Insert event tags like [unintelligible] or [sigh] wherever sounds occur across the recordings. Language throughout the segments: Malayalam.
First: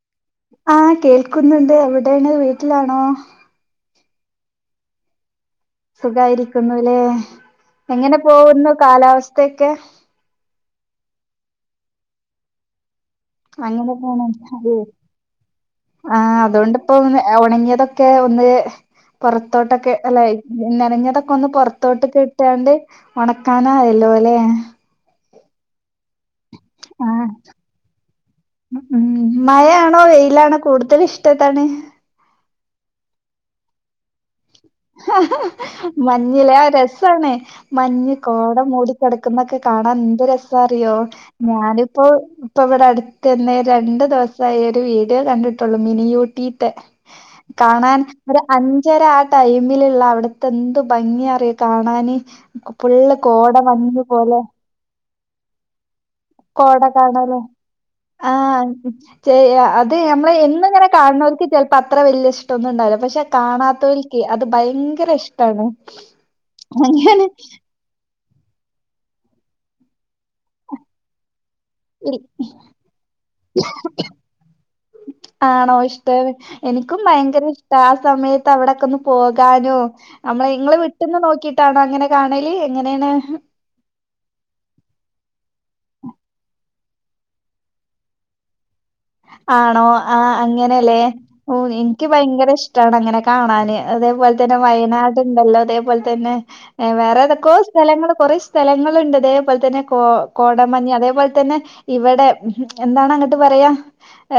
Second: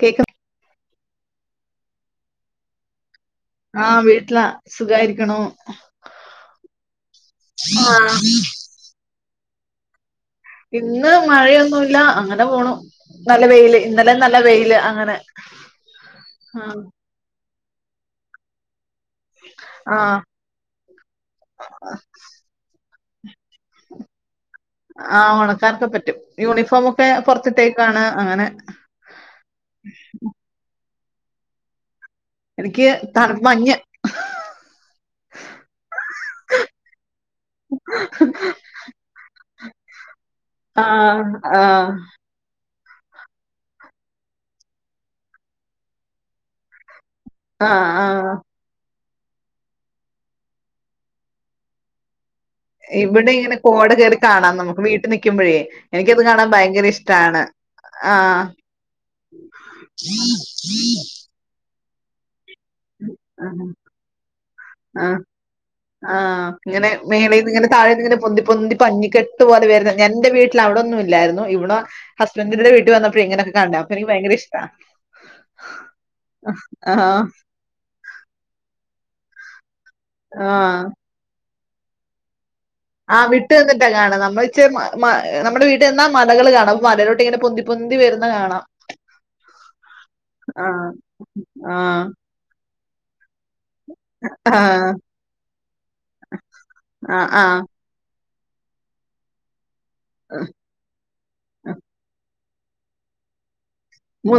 കേക്ക ആഹ് കേൾക്കുന്നുണ്ട് എവിടെയാണ് വീട്ടിലാണോ ആഹ് വീട്ടില സുഖായിരിക്കണു സുഖായിരിക്കുന്നുല്ലേ എങ്ങനെ പോകുന്നു കാലാവസ്ഥൊക്കെ ഇന്ന് മഴയൊന്നുമല്ല അങ്ങനെ പോണു നല്ല വെയില് ഇന്നലെ അങ്ങനെയൊക്കണ് നല്ല വെയില് അങ്ങനെ ആഹ് അതുകൊണ്ടിപ്പോ ഉണങ്ങിയതൊക്കെ ഒക്കെ ഒന്ന് പുറത്തോട്ടൊക്കെ ആഹ് അല്ല നിറഞ്ഞതൊക്കെ ഒന്ന് പുറത്തോട്ട് കിട്ടാണ്ട് ഉണക്കാനായല്ലോ അല്ലെ ആഹ് ഓണക്കാർക്കെ പറ്റും യൂണിഫോമ ഒക്കെ ആഹ് പുറത്തിട്ടേക്കാണ് അങ്ങനെ ഉം മഴയാണോ വെയിലാണോ കൂടുതൽ ഇഷ്ടത്താണ് എനിക്ക് തണു മ മഞ് മഞ്ഞിലെ ആഹ് രസണ മഞ്ഞ് കോട മൂടി കിടക്കുന്നൊക്കെ കാണാൻ എന്ത് രസ അറിയോ ആഹ് ആഹ് ഞാനിപ്പോ ഇപ്പ ഇവിടെ അടുത്തന്ന രണ്ടു ദിവസായി ഒരു വീഡിയോ കണ്ടിട്ടുള്ളു മിനിയൂട്ടീത്തെ ആഹ് കാണാൻ ആഹ് ഒരു അഞ്ചര ടൈമിലുള്ള അവിടത്തെ എന്ത് ഭംഗിയാന്നറിയോ കാണാന് ഫുള്ള് ഇവിടെ ഇങ്ങനെ കോട മഞ്ഞ് കയറി പോലെ കാണാം നമുക്ക് വീട്ടിൽ നിൽക്കുമ്പോഴേ എനിക്കത് കാണാൻ കോട ഭയങ്കര കാണാന് ഇഷ്ടാണ് ആഹ് ചെയ അത് നമ്മള് എന്നും ഇങ്ങനെ കാണണവർക്ക് ചെലപ്പോ അത്ര വല്യ ഇഷ ടാ ഒന്നും ഇണ്ടാവില്ല പക്ഷെ ആഹ് കാണാത്തവരിക്ക് അത് ആഹ് ഭയങ്കര ഇഷ്ടമാണ് ആഹ് ഇങ്ങനെ മേളീനിങ്ങനെ താഴെ നിങ്ങെ പൊന്തി പൊന്തി പഞ്ഞിക്കെട്ട് പോലെ വരുന്ന ഞാ എന്റെ വീട്ടിൽ അവിടൊന്നും ഇല്ലായിരുന്നു ഇവിടെ ഹസ്ബന്ഡറിന്റെടെ വീട്ട് വന്നപ്പോഴ എങ്ങനൊക്കെ കണ്ടണെ അപ്പ എനിക്ക് ഭയങ്കര ഇഷ്ട ആണോ ഇഷ്ട എനിക്കും ആഹ് ഭയങ്കരഷ ആഹ് സമയത്ത് അവിടെക്കെ ഒന്ന് പോകാനോ നമ്മള നിങ്ങള്ൾ ആഹ് വിട്ടന്ന് നോക്കിട്ടാണോ അങ്ങനെ കാണല് എങ്ങനെയാണ് ട്ട കാണാം നമ്മള നമ്മുടെ വീട്ൽന്നാ മലകള് കാണാം മലേലോട്ട് ഇങ്ങനെ പൊന്തി പൊന്തി പൊന്തി വരുന്ന കാണാം ആണോ ആ ആഹ് അങ്ങനെയല്ലേ ആഹ് എനിക്ക് ഭയങ്കര ഇഷ്ടമാണ് അങ്ങനെ കാണാൻ അതേപോലെ തന്നെ ആഹ് വയനാട് ഉണ്ടല്ലോ അതേപോലെ തന്നെ വേറെ ആഹ് തൊക്കോ ആഹ് സ്ഥലങ്ങൾ കുറേ സ്ഥലങ്ങളുണ്ട് അതേപോലെ തന്നെ കോ കോട മഞ്ഞ അതേപോലെ തന്നെ ഇവിടെ എന്താണ് അങ്ങോട്ട് പറയാം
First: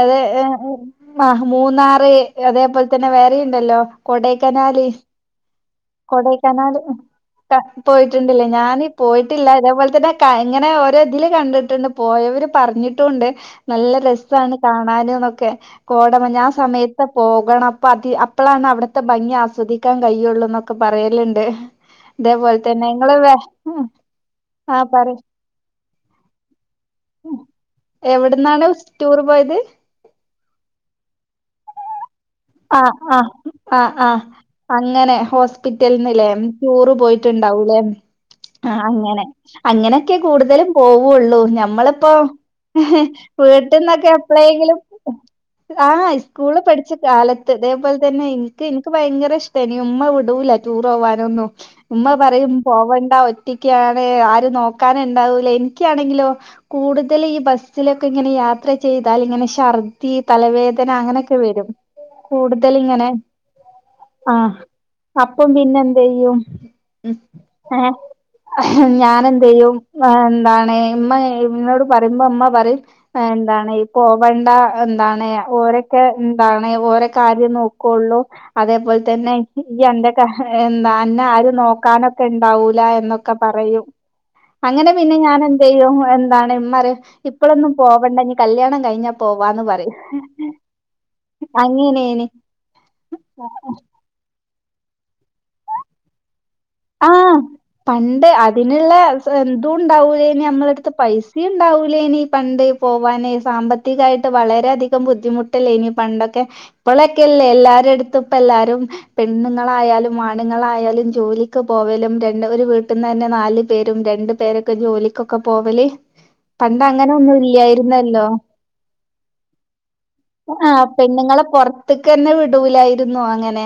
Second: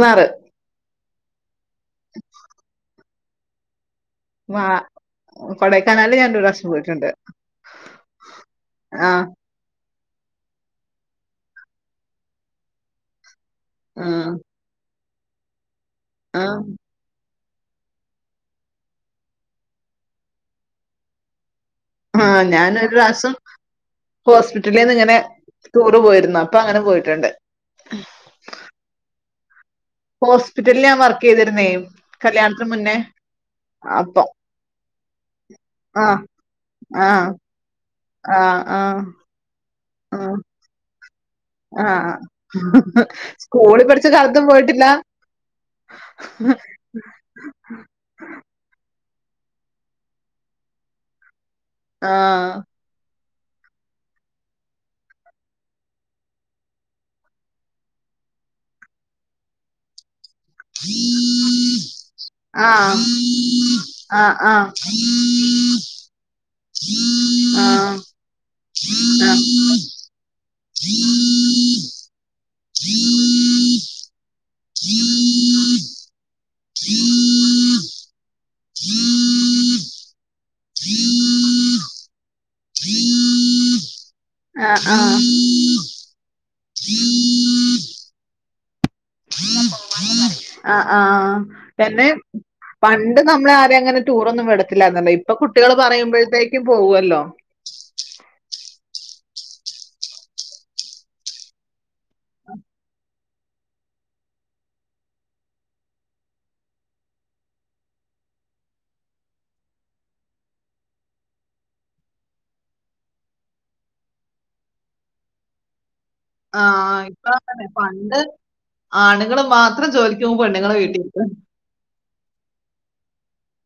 അഏ ഉ മൂന്നാറ് അതേപോലെ തന്നെ വേറെയുണ്ടല്ലോ കൊടൈക്കനാല് കോടേകനാല് കൊടൈക്കനാൽ പോയിട്ടുണ്ടില്ലേ ഞാാനീ ആഹ് പോയിട്ടില്ല അതേപോലെ തന്നെ ഇങ്ങനെ ഓരോ ഇതില് കണ്ടിട്ടുണ്ട് പോയവര് പറഞ്ഞിട്ടുണ്ട് നല്ല രസ ആഹ് കാണാനൂംനൊക്കെ ന്നൊക്കെ ക്കെ കോടഞ്ഞ ആ ആഹ് സമയത്ത് പോകണം അപ്പ അതി അപ്പളാണ് അവിടത്തെ ഭംഗി ആസ്വദിക്കാൻ കഴിയുള്ളൂ എന്നൊക്കെ പറയലുണ്ട് ആഹ അതേപോലെ തന്നെ ഞാനൊരു നിങ്ങള് പ്രാസം വേ ഹോസ്പിറ്റലിൽ ആ നിന്ന് ഇങ്ങനെ പറയ് ടൂറ് പോയിരുന്നു അപ്പൊ അങ്ങനെ പോയിട്ടുണ്ട് എവിടന്നാണ് ടൂർ പോയത് ഹോസ്പിറ്റലിൽ ഞാൻ വർക്ക് ചെയ്തിരുന്നേും ആഹ് ആഹ് ആഹ ആഹ അങ്ങനെ ആഹ് ഹോസ്പിറ്റലന്നല്ലേ ടൂറ് ആഹ് പോയിട്ടുണ്ടാവൂലേ ആഹ് ആ ആഹ് അങ്ങനെ അങ്ങനൊക്കെ ആഹ് കൂടുതലും പോവുള്ളൂ ഞമ്മളിപ്പോൊ ആഹ് ഹി സ്കൂളിൽ വീട്ടിൽന്നൊക്കെ പഠിച്ച കാലത്തും എപളെങ്കിലും പോയിട്ടില്ല ആഹ സ്കൂള് പഠിച്ച കാലത്ത് അതേപോലെ തന്നെ എനിക്ക് എനിക്ക് ഭയങ്കര ഇഷ്ട ഇനി ഉമ്മ വിടൂല ടൂർ പോവാനൊന്നും ഉമ്മ പറയും ആഹ് പോവണ്ട ഒറ്റക്കാണ് ആരും നോക്കാനുണ്ടാവണ്ടാവൂല എനിക്കാണെങ്കിലോ കൂടുതൽ ഈ ബസിലോക്കിങ്ങനെ ഈ ബസ്സിലൊക്കെ ഇങ്ങനെ യാത്ര ചെയ്താൽ ഇങ്ങന ത്തി തലവേദന അങ്ങനെയൊക്കെ വരും കൂടുതൽ ആഹ ഇങ്ങനെ ആഹ ആഹ് ആഹ അപ്പം പിന്നെന്ത ചെയ്യും ആ ആഹ് ഞാൻെന്ത് ചെയ്യും എന്താണ് ഇമ്മ ഇോട് പറയുമ്പോ അമ്മ പറയും എന്താണ് ഈ പോവണ്ട എന്താണ് ഓരൊക്കെ എന്താ അ ഓരോ കാര്യം നോക്കയുള്ളൂ അതേപോലെ തന്നെ ഈ എൻന്റെ എന്താ അന്നെ ആരും നോക്കാനൊക്കെ ഉണ്ടാവൂല എന്നൊക്കെ പറയും ആഹ് അങ്ങനെ പിന്നെ ആഹ് ഞാൻ എന്ത് ചെയ്യും എന്താണ് ഇപ്പഴൊന്നും പോവണ്ട കല്യാണം കഴിഞ്ഞാ പോവാന്ന് പറയും ആഹ് ആഹ് പിന്നെ അങ്ങനെനി പണ്ട് നമ്മള ആരെയും അങ്ങനെ ടൂറൊന്നും വിടത്തില്ലാരുന്നല്ലോ ഇപ്പൊ കുട്ടികള് പറയുമ്പഴ്ത്തേക്കും പോകുല്ലോ ആഹ് പണ്ട് അതിനുള്ള ഇതും ഉണ്ടാവൂല്ലേനി നമ്മളടുത്ത് പൈസ ഇണ്ടാവൂലേനി പണ്ട് പോവാന് സാമ്പ വകായിട്ട് വളരെെയധികം ബുദ്ധിമുട്ടല്ലേ ഇനി പണ്ടൊക്കെ ഇപ്പോളൊക്കെല്ലേ എല്ലാരുടുത്തും ഇപ്പ എല്ലാരും പെണ്ണുങ്ങളായാലും ആണുങ്ങളായാലും ജോലി പോവലും രണ്ട് ഒരു വീട്ടിൽന്ന് തന്നെ നാല് പേരും രണ്ടു പേരൊക്കെ ജോലിക്കൊക്കെ പോവല് പണ്ട് ആഹ് അങ്ങനെ ഒന്നും ഇല്ലായിരുന്നല്ലോ ആണുങ്ങള് മാത്രം ജോലിക്ക് പോം പെണ്ണുങ്ങള് വീട്ടി ഇരിക്കും ത്തക്കന്നെ വിടൂലായിരുന്നു അങ്ങനെ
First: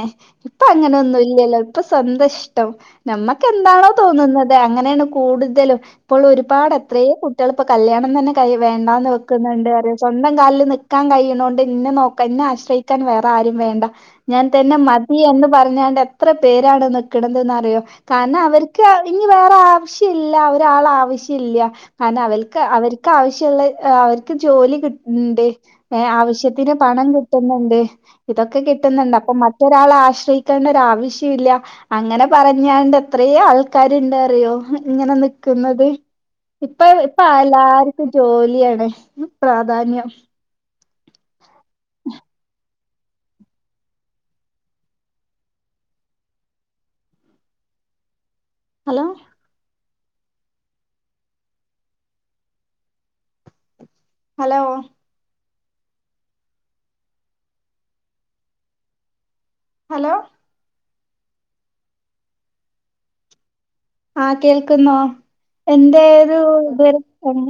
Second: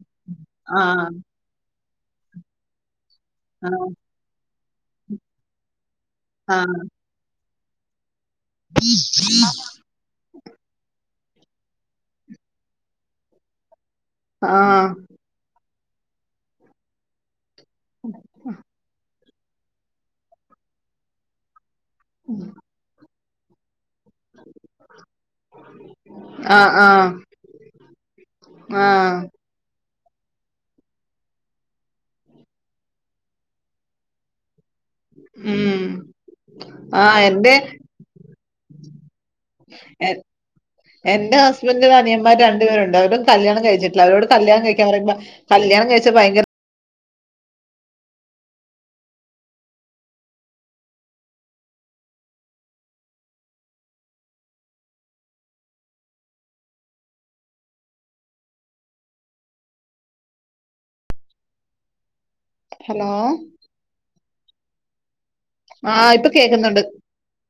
ഇപ്പ ആഹ് അങ്ങനെൊന്നും ഇല്ലല്ലോ ഇപ്പൊ സന്ത നമ്മക്ക് ആഹ് എന്താണോ തോന്നുന്നത് അങ്ങനെയാണ് കൂടുതലും ഇപ്പോൾ ആഹ് ഒരുപാട് എത്രയേ കു കുട്ടികള് ഇപ്പോ കല്യാണം തന്നെ കൈ വേണ്ടാന്ന് വെക്കുന്നുണ്ട് അറയും സ്വന്തം കാലിൽ നിക്കാൻ കഴിയണൊണ്ട് ഇന്നെ നോക്കാ എന്നെ ആശ്രയിക്കാൻ വേറെ ആരും വേണ്ട ഞാൻ തന്നെ ആഹ് മതി എന്ന് പറഞ്ഞാണ്ട് എത്ര പേരാണ് നിക്കണതെന്ന് അറിയോ കാരണം അവര്ക്ക് ഇനി വേറെ ആവശ്യല്ല ഒരാൾ ആവശ്യല്ല കാരണം അവൽക്ക് അവര്ക്ക് ആവശ്യള്ള അവര്ക്ക് ജോലി കി ഇണ്ട് ഏഹ് ആവശ്യത്തിന് ആഹ് പണം ആഹ് കിട്ടുന്നുണ്ട് ഇതൊക്കെ കിട്ടുന്നുണ്ട് ആഹ് അപ്പൊ മറ്റൊരാളെ ആശ്രയിക്കേണ്ട ഒരാവശ്യം ഇല്ല അങ്ങനെ പറഞ്ഞാണ്ട് എത്രയോ ആൾക്കാര്ണ്ട് അറിയോ ഇങ്ങനെ നിക്ക്ന്നത് ഉം ഇപ്പൊ ആഹ് ഇപ്പൊ എന്റെ എല്ലാർക്കും ജോലിയാണ് പ്രാധാന്യം എ എന്റെ ഹസ്ബൻ്റിന് അനിയന്മാര് രണ്ടു പേരുണ്ട് അവരും കല്യാണം കഴിച്ചിട്ടില്ല അവരോട് കല്യാണം കഴിക്കാൻ പറയുമ്പ കല്യാണം കഴിച്ചാ ഭയങ്കര ഹലോ ഹലോ ഹലോ ഹലോ ആ കേൾക്കുന്നോ ആഹ് ഇപ്പൊ എന്തേരു കേക്കുന്നുണ്ട് ഇ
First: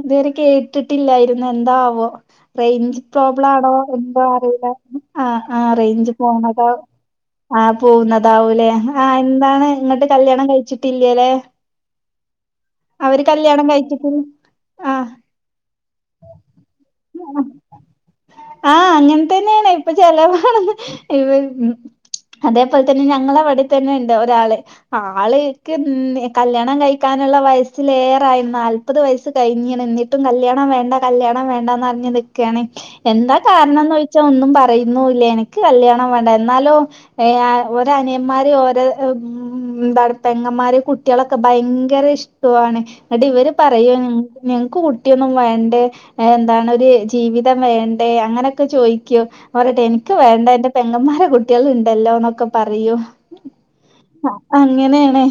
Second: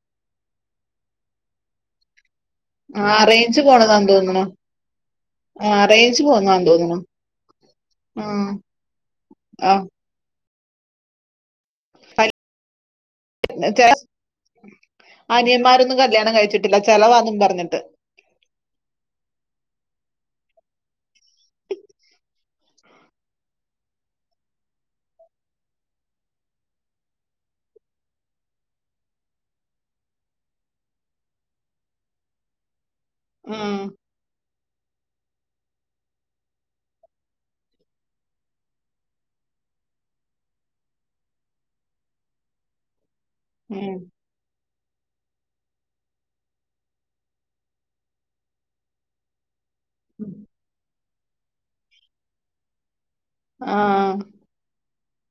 ഇതുവരെ കേട്ടിട്ടില്ലായിരുന്നു എന്താവോ റേഞ്ച് ആഹ് പ്രോബ്ലം റേഞ്ച് ആണോ പോണതാന്ന് എന്തോ തോന്നുണു അറിയില്ല ആ ആ ആഹ് റേഞ്ച് പോന്നതാന്ന് പോണതോ തോന്നുണു ആഹ് ആഹ് പോവുന്നതാവൂലേ ആഹ് എന്താണ് ആഹ് ഇങ്ങട്ട് കല്യാണം കഴിച്ചിട്ടില്ലല്ലേ [inaudible] കഴിച്ചിട്ട് ആഹ് അനിയന്മാരൊന്നും കല്യാണം കഴിച്ചിട്ടി പിന്നെ ചെലവാന്നും പറഞ്ഞിട്ട് ആഹ് അങ്ങനെ തന്നെയാണ് ഇപ്പൊ ചെലവാണ് ഇ അതേപോലെ തന്നെ ഞങ്ങള അവിടെ തന്നെ ഇണ്ട് ഒരാള് ആള്ക്ക് കല്യാണം കഴിക്കാനുള്ള വയസ്സിലേറെയിരുന്നാല് മുപ്പത് വയസ്സ് കഴിഞ്ഞാണ് എന്നിട്ടും കല്യാണം വേ കല്യാണം വേണ്ടാന്ന് അറഞ്ഞ് നിക്കാണ് എന്താ ആഹ് കാരണംന്ന് ച്ച ഒന്നും പറയുന്നുല്ല എനിക്ക് കല്യാണം വേണ്ട എന്നാലോ ഏഹ് ഓര് അനിയന്മാര് ഓരോ ഉം [unintelligible] പെങ്ങമാര് കുട്ടികളൊക്കെ ഭയങ്കര ഇഷ്ടാണ് എന്നിട്ട് ഇവര് പറയോ ഉം ഞങ്ങക്ക് കുട്ടിയൊന്നും വേണ്ടേ എന്താണ് ഒരു ജീവിതം വേണ്ടേ അങ്ങനെയൊക്കെ ചോയ്ക്കോ വറട്ടെ എനിക്ക് വേണ്ട എന്റെ പെങ്ങമാരെ കുട്ടികള് ഇണ്ടല്ലോന്നൊക്കെ പറയൂം ആഹ് അങ്ങനെയാണ്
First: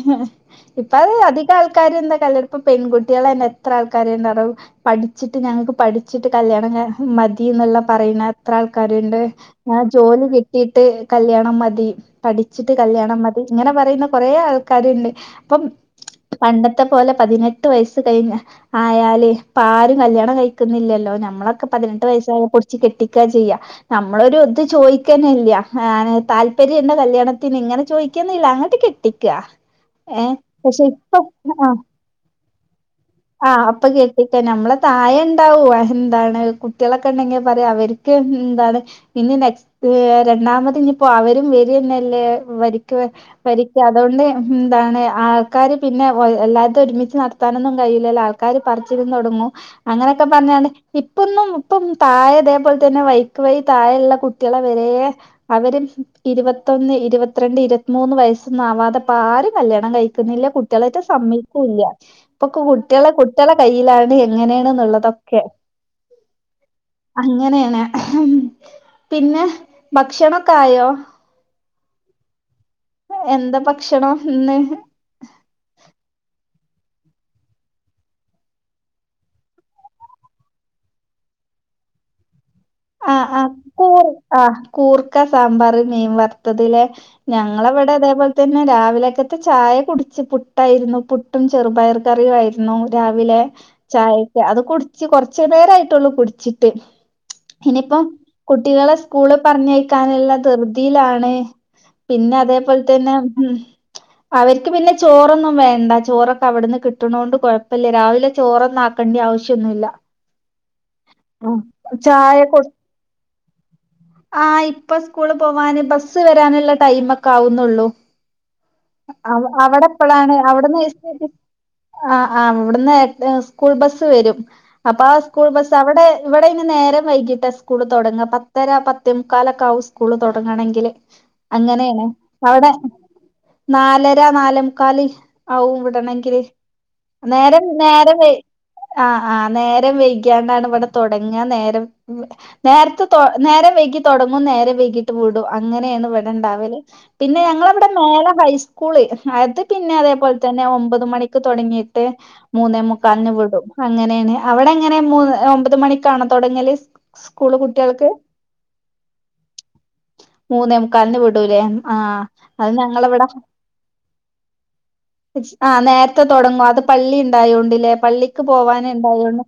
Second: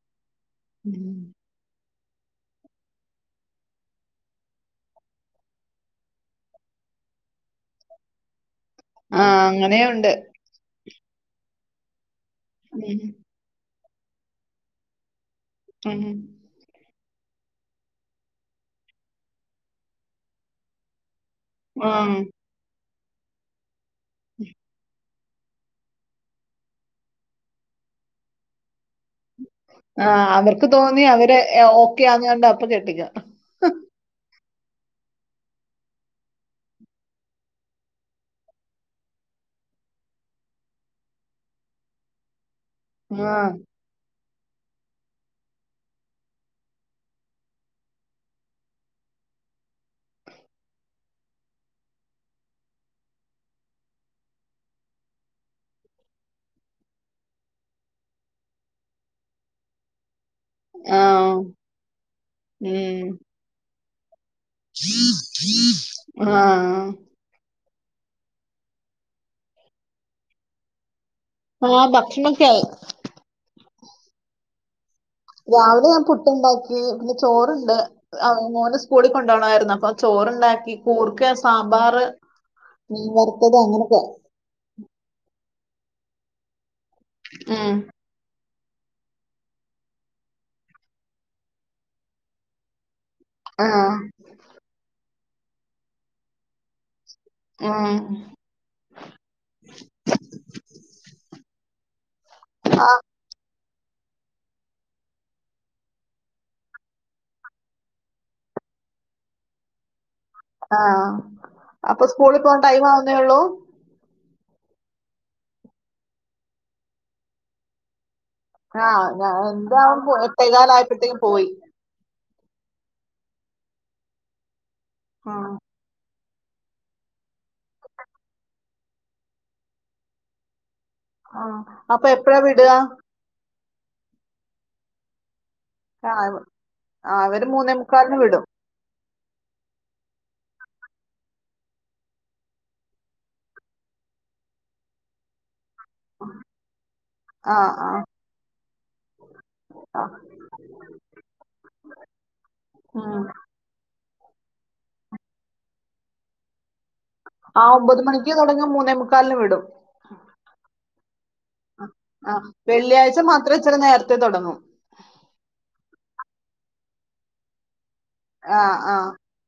ഇപ്പ അത് അധി ആൾക്കാർ എന്താ കല്ല ഇപ്പ പെൺകുട്ടികൾെ എത്ര ആൾക്കാ ഉണ്ടും പഠ ഠിച്ചിട്ട് ഞങ്ങൾക്ക് പഠിച്ചിട്ട് കല്യാണം മതി എന്നെല്ലാം പറയുന്ന ത്ര ആൾക്കാരുണ്ട് ആഹ് അങ്ങനെയുണ്ട് ജോലി കിട്ടിയിട്ട് കല്യാണം മതി പഠിച്ചിട്ട് ഉം കല്യാണം മതി ഇങ്ങനെ പറയുന്ന കൊറെ ആൾക്കാരുണ്ട് അപ്പം എഹെ പണ്ടത്തെ പോലെ പതിനെട്ട് വയസ് കഴിഞ്ഞ ആയല് ഇപാരും കല്യാണം കഴിക്കുന്നില്ലല്ലോ. നമ്മളൊക്കെ പതിനെട്ട് ആഹ് വയസ്സ പൂടിച്ച് കെട്ടിക്കാ ചെയ്യാ നമ്മളൊ രു ഇത് ചോയി ക്കന്നെല്ല താല്പര്യം ണ്ടോ കല്യാണത്തിന് ഇങ്ങനെ ചോദിക്കന്നല്ല അങ്ങോട്ട് കെട്ടി കെട്ടിക്ക ഏഹ് പക്ഷെ ഇപ്പം ആഹ് കുട്ട്യേന്ന് കണ്ട അപ്പൊ കെട്ടിക്കുക ആഹ് അപ്പൊ കേെട്ടിക്ക നമ്മളെ താഴെണ്ടാവു എന്താണ് കുട്ടികളൊക്കെ ഉണ്ടെങ്കിൽ പറയാ അവർ ക്ക് എന്തണ് ഇന്ന നെക്സ്റ്റ് രണ്ടാമത് ഇനിപ്പോ അവരും വേരന്നെല്ലേ വരിക് ആഹ് വരിക് അതുകൊണ്ട് എന്താണ് ആൾക്കാര് പിന്നെ എല്ലാത്തും ഒരുമിച്ച് നടത്താനൊന്നും കയൂല്ലോ ല്ലേ ആൾക്കാര് പറിച്ചിലും തുടങ്ങും അങ്ങനെയൊക്കെ പറഞ്ഞണ്ട് ഇപ്പൊന്നും ഇപ്പം താഴെ അതേപോലെ തന്നെ വൈക്ക് വൈ താഴ ഉള്ള കുട്ട ട്ട്യേളെ വരെ അവരും ഇരുപത്തൊന്ന്, ഇരുപത്തിരണ്ട്, ഇരുപത്തിമൂന്ന് വയസ്സൊന്നുംആവാതെപ്പോ ആരും കല്യാണം കഴിക്കുന്നില്ല കുട്ട്യേള് റ്റെ ആഹ് സമ്മിയിക്കുല്ല ഇപ്പൊ കുട്ടികള ഉം കുട്ടികളെ കയ്യിലാണ് എങ്ങനെയാണ് ന്നുള്ളതൊക്കെ ആ അങ്ങനെയാണ് പിന്നെ ഭക്ഷണൊക്കെ ആയോ ആഹ് ഭക്ഷണോക്കായി എന്താ ഭക്ഷണം ഇന്ന് രാവിലെ ഞാൻ പുട്ട്ണ്ടാക്കി പിന്നെ ചോറണ്ട്. ആഹ് മോന്റെ സ്കൂളി കൊണ്ടോണയിരുന്നു അപ്പൊ ചോറണ്ടാക്കി കൂർക്ക, സാമ്പാർ ആ ആ കൂർ ആഹ് കൂർക്ക, സാമ്പാർ, മീൻ വറുത്തതിലെ ഞങ്ങള ഉം. അവിടെ അതേപോലെ തന്നെ രാവിലക്കത്ത് ചായ കുടിച്ച് പുട്ടായിരുന്നു. പുട്ടും ചെറുപയറും കറിയുആയിരുന്നു രാവിലെ ആ ചായക്. അത് കുടിച്ച് കൊറച് നേരയിട്ടുള്ളൂ കുടിച്ചിട്ട് ഉം. ഇനിയിപ്പം കുട്ടികളെ സ്കൂള് പറഞ്ഞയ്ക്കാനുള്ള ധൃതിയിലാണ് പിന്നെ അതേപോലെ തന്നെ അവർക്ക് പിന്നെ ചോറൊന്നും വേണ്ട ചോറൊക്കെ അവിടന്ന് കിട്ടണത കൊണ്ട് കൊഴപ്പില്ലേ രാവിലെ ചോറൊന്ന ആകണ്ടിയ ആവശ്യന്നുമല്ല ആഹ് അപ്പൊ സ്കൂളിൽ കൊ പോകൻ ടൈം ആവുന്നേള്ളൂ ആ ഇപ്പ സ്കൂള് പോവാന് ബസ് വരാനുള്ള ടൈം ഒക്കെ ആവുന്നുള്ളൂ ആ ഞാൻ അവ അവിടെ എന്താവും പോ- എപ്പഴാണ് അവിടുന്ന് എട്ടേകാലായപ്പോഴത്തേക്കും പോയി ആ ആഹ് ഇവിടുന്ന് സ്കൂൾ ബസ് വരും അപ്പൊ ആ സ്കൂൾ ബസ് അവിടെ ഇവിടെ ഇ നേരം വൈകിട്ട് സ്കൂള് തുടങ്ങ പത്തര പത്ത് മുക്കാലൊക്കെ ആവും സ്കൂള് തുടങ്ങണമെങ്കിൽ ആ. അങ്ങനെയണ് അപ്പൊ എപ്പോഴാ അവിടെ വിടുക നാലര നാലെ മുക്കാല് ആവും ആ വിടണെങ്കില് ഇവ- ആ, അവര് നേരം മൂന്നേ നേര മുക്കാലിന് വിടും ആഹ് ആഹ് നേരം വെയകാണ്ടാണ് ഇവിടെ തുടങ്ങ നേരം നേരത്ത് നേരെ വൈകി തുടങ്ങും നേരെ വൈകിട്ട് വിടും അങ്ങനെയാണ് ഇവിടെണ്ടാവല്, പിന്നെ ആ ഞങ്ങളവിടെ ആ മേലെ ഹൈ സ്കുള് അത് പിന്നെ ആ അതേപോലെ തന്നെ ഒമ്പത് മണിക്ക് തുടങ്ങിയിട്ട് മൂന്നേ ഉം. മുക്കാൽന് വിടും അങ്ങനെയാണ് അവിടെ എങ്ങനെ മൂന്ന് ഒമ്പത് മണിക്കണോ തുടങ്ങല് ആ ഒമ്പത് മണിക്ക് തുടങ്ങും മൂന്നേ മുക്കാലിന് വിടും മൂന്നേമുക്കാലിനു വിടൂലേ ആഹ് ആ അത് വെള്ളിയാഴ്ച ഞങ്ങളവിടെ മാത്രേ ഇച്ചിരി നേർത്തെ തൊടങ്ങൂ ഇജ് ആഹ് നേർത്തെ തൊട്ങ്ങും അത് പള്ളി ഇണ്ടായോണ്ടില്ലേ പള്ളി ക്ക് ആ പോവാന് ആ ഇണ്ടായോണ്ട്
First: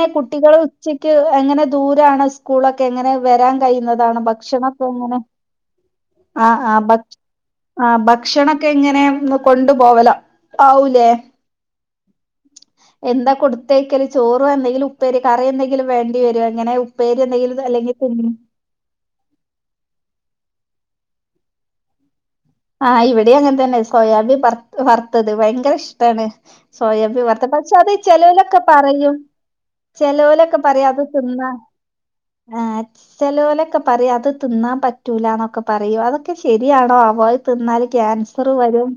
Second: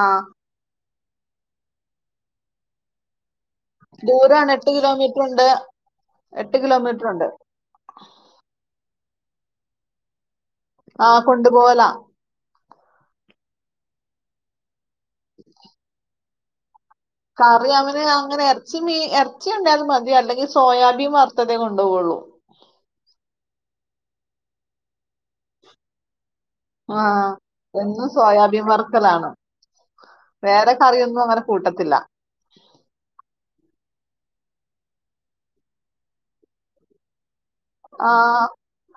ആ കുട്ടികൾ ഉച്ചക്ക് എങ്ങനെ ദൂരാണ് സ്കൂളൊ ക്കെങ്ങനെ വരാൻ കഴിയുന്നതാണ് ദൂരാണ് എട്ട് ഭക്ഷണക്കെ എങ്ങനെ കിലോമീറ്റർ ഉണ്ട് എട്ട് ആഹ് ആഹ് കിലോമീറ്റർ ഭക്ഷ ഉണ്ട് ആഹ് ഭക്ഷണൊക്കെ ഇങ്ങനെ ഒ കൊണ്ടു പോവലോ ആവൂലേ ആ കൊണ്ടുപോകലാ എന്താ കൊടുത്തേയ്ക്കല് ചോറ് എന്തെങ്കിലും ഉപ്പേരി കറി എന്തെങ്കിലും വേണ്ടിവേരോ എങ്ങനെ പേരി എന്തെങ്കിലും അല്ലെങ്കിൽ തിന്ന് പക്ഷെ മീ എർച്ചി ഉണ്ടായാലും മതി അല്ലെങ്കിൽ സോയാബീൻ വർത്തതേ കൊണ്ടോകൊള്ളൂ ആഹ് ഇവിടെ അങ്ങനെ തന്നെ സോയാബി വർ വർത്തത് ഭയങ്കര ഇഷ്ടാണ് ആ സോയഭി വർത്ത പക്ഷെ അത് എന്നും ചെലോലൊക്കെ സോയാബീൻ പറയും വറുക്കലാണ് ചെലോലൊക്കെ വേറെ പറയും അതു കറിയൊന്നും തിന്ന അങ്ങനെ കൂട്ടത്തില്ല ഏഹ് ചെലോലൊക്കെ പറയും അത് തിന്നാൻ പറ്റൂലന്നൊക്കെ പറയൂ അതൊക്കെ ശെരിയാണോ ആവോ തിന്നാല് ആ ക്ൻസർ വരും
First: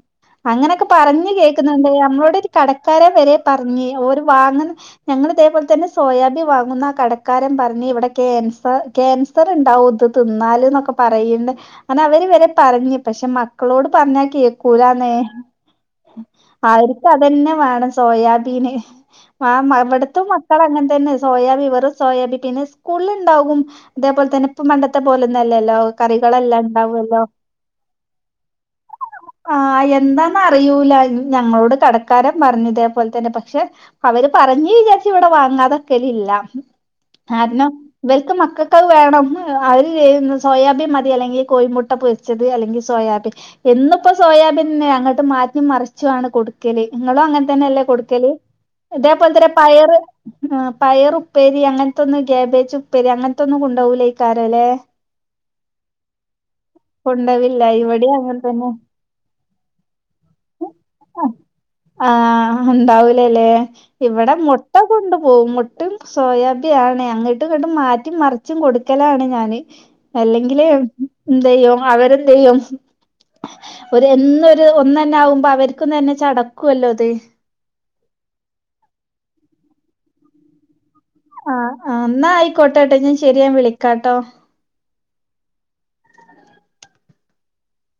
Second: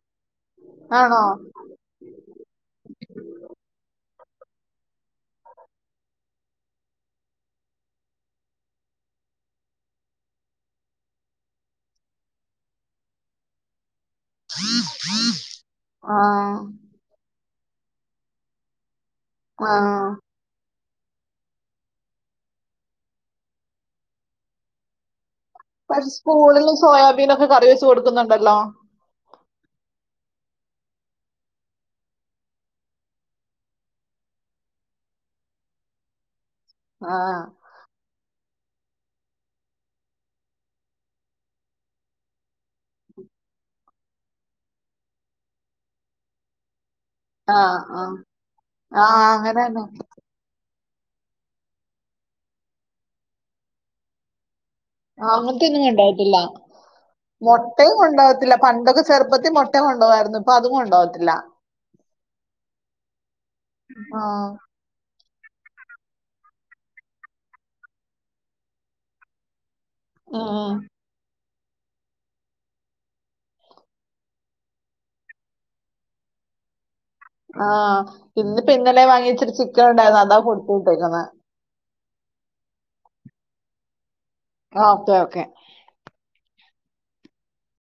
അങ്ങനെക്കെ ആണോ പറഞ്ഞ് കേക്ക് [unintelligible] നമ്മളോടൊ ഒരു കടക്കാരൻ വരെ പർഞ്ഞ് ഓര് വാങ്ങ്ന്ന് ഞങ്ങൾ ഇതേപോലെ തന്നെ സോയാബിൻ വാങ്ങുന്ന ആ കടക്കാരൻ പറഞ്ഞ് ഇവിടെ കേൻസർ കേൻ സറുണ്ടാവും ഇത് തിന്നാല്ന്നൊക്കെ പറയ്ണ്ടേ അന്ന അവര് വരെ പറഞ്ഞ് പക്ഷെ മക്കളോട് പർഞ്ഞ കേക്കൂലാന്നേ ആ ആര് അതന്നെ വേണം സോയാബീന് ആ ഇവട്ത്തും മക് [unintelligible] അങ്ങൻതന്നെ സോയാബി വെറും സോയാബി പിന്നെ സ്കൂള്ല് ഇണ്ടാകും അതേപോലെ തന്നെ ഇപ്പ പണ്ടത്തെ പോലൊന്നല്ലല്ലോ പക്ഷെ കറികളെല്ലാം സ്കൂളിലും ഇണ്ടാവല്ലോ സോയാബീനൊക്കെ കറി വെച്ച് കൊടുക്കുന്നുണ്ടല്ലോ ആഹ് എന്താന്ന അറിയിൂല ഞങ്ങളോട് കടക്കാരൻ പറഞ്ഞു ഇതേപോലെ തന്നെ പക്ഷെ അവര് പറഞ്ഞ് വിചാരിച്ച് ഇവിടെ വാങ്ങാതൊക്കെലില്ല ആ കാരണം വൽക്ക് മക്കക്ക് അത് വേണം ഏ അവര് സോയാബീൻ മതി അല്ലെങ്കിൽ കോഴിമുട്ട പൊരിച്ച ത് അല്ലെങ്കിൽ സോയാബിൻ എന്നുപ്പോ സോയാബിൻ ന്നെ അങ്ങോട്ട് മാറ്റി മറിച്ചുആണ് കൊടു ക്കെല് നിങ്ങളും അങ്ങനെ ആ തന്നെയ അല്ലേ ആ കൊടുക്കല് ആ ഇതേപോലെ തന്ന അങ്ങനെ തന്നെ പയറ് ആഹ് പയർ ഉപ്പേരി അങ്ങൻത്തൊന്നും കേബേജ് ഉപ്പേരി അങ്ങൻത്തൊന്നും കൊണ്ടോകൂലേകാരംല്ലേ ആഹ് അങ്ങൻത്തെന്നും കൊണ്ടാകത്തില്ല. കൊണ്ടോവില്ല മൊട്ടയും ഇവിടേം അങ്ങനെ കൊണ്ടോകത്തില്ല തന്നെ പണ്ടൊക്കെ ചെറുപ്പത്തില് മൊട്ട കൊണ്ടോകാർന്നു ഇപ്പൊ അതും കൊണ്ടോകത്തില്ല ആഹ് ഉണ്ടാവൂലല്ലേ ആ ഇവടെ മു ട്ട കൊണ്ടു പോകും മുട്ടയും സോയാബിയാണ് അങ്ങട്ട് ങ്ങട്ടും മാറ്റിം മറിച്ചും കൊടുക്കലാണ് ഞാന് അല്ലെങ്കില് ഉം. എന്തയ്യും അവരെന്തയ്യും ഒരു എന്നൊരു ഒന്നന്നെ ആകുമ്പോ അവർക്കും തന്നെ ചടക്കുല്ലോ ഇത് ആഹ് ഇന്ന് പ്പ ഇന്നലെ വാങ്ങിയെച്ച ചിക്കൻ ഉണ്ടായിരുന്നു അതാ ക്കൊടുത്ത് വിട്ടേക്ക്ന്നേ ആഹ് ആഹ് എന്നാ ആയിക്കോട്ടെ ട്ടോ ഞാൻ ശരി ഞാൻ വിളിക്കാ ട്ടോ ഓക്കെ ഓക്കെ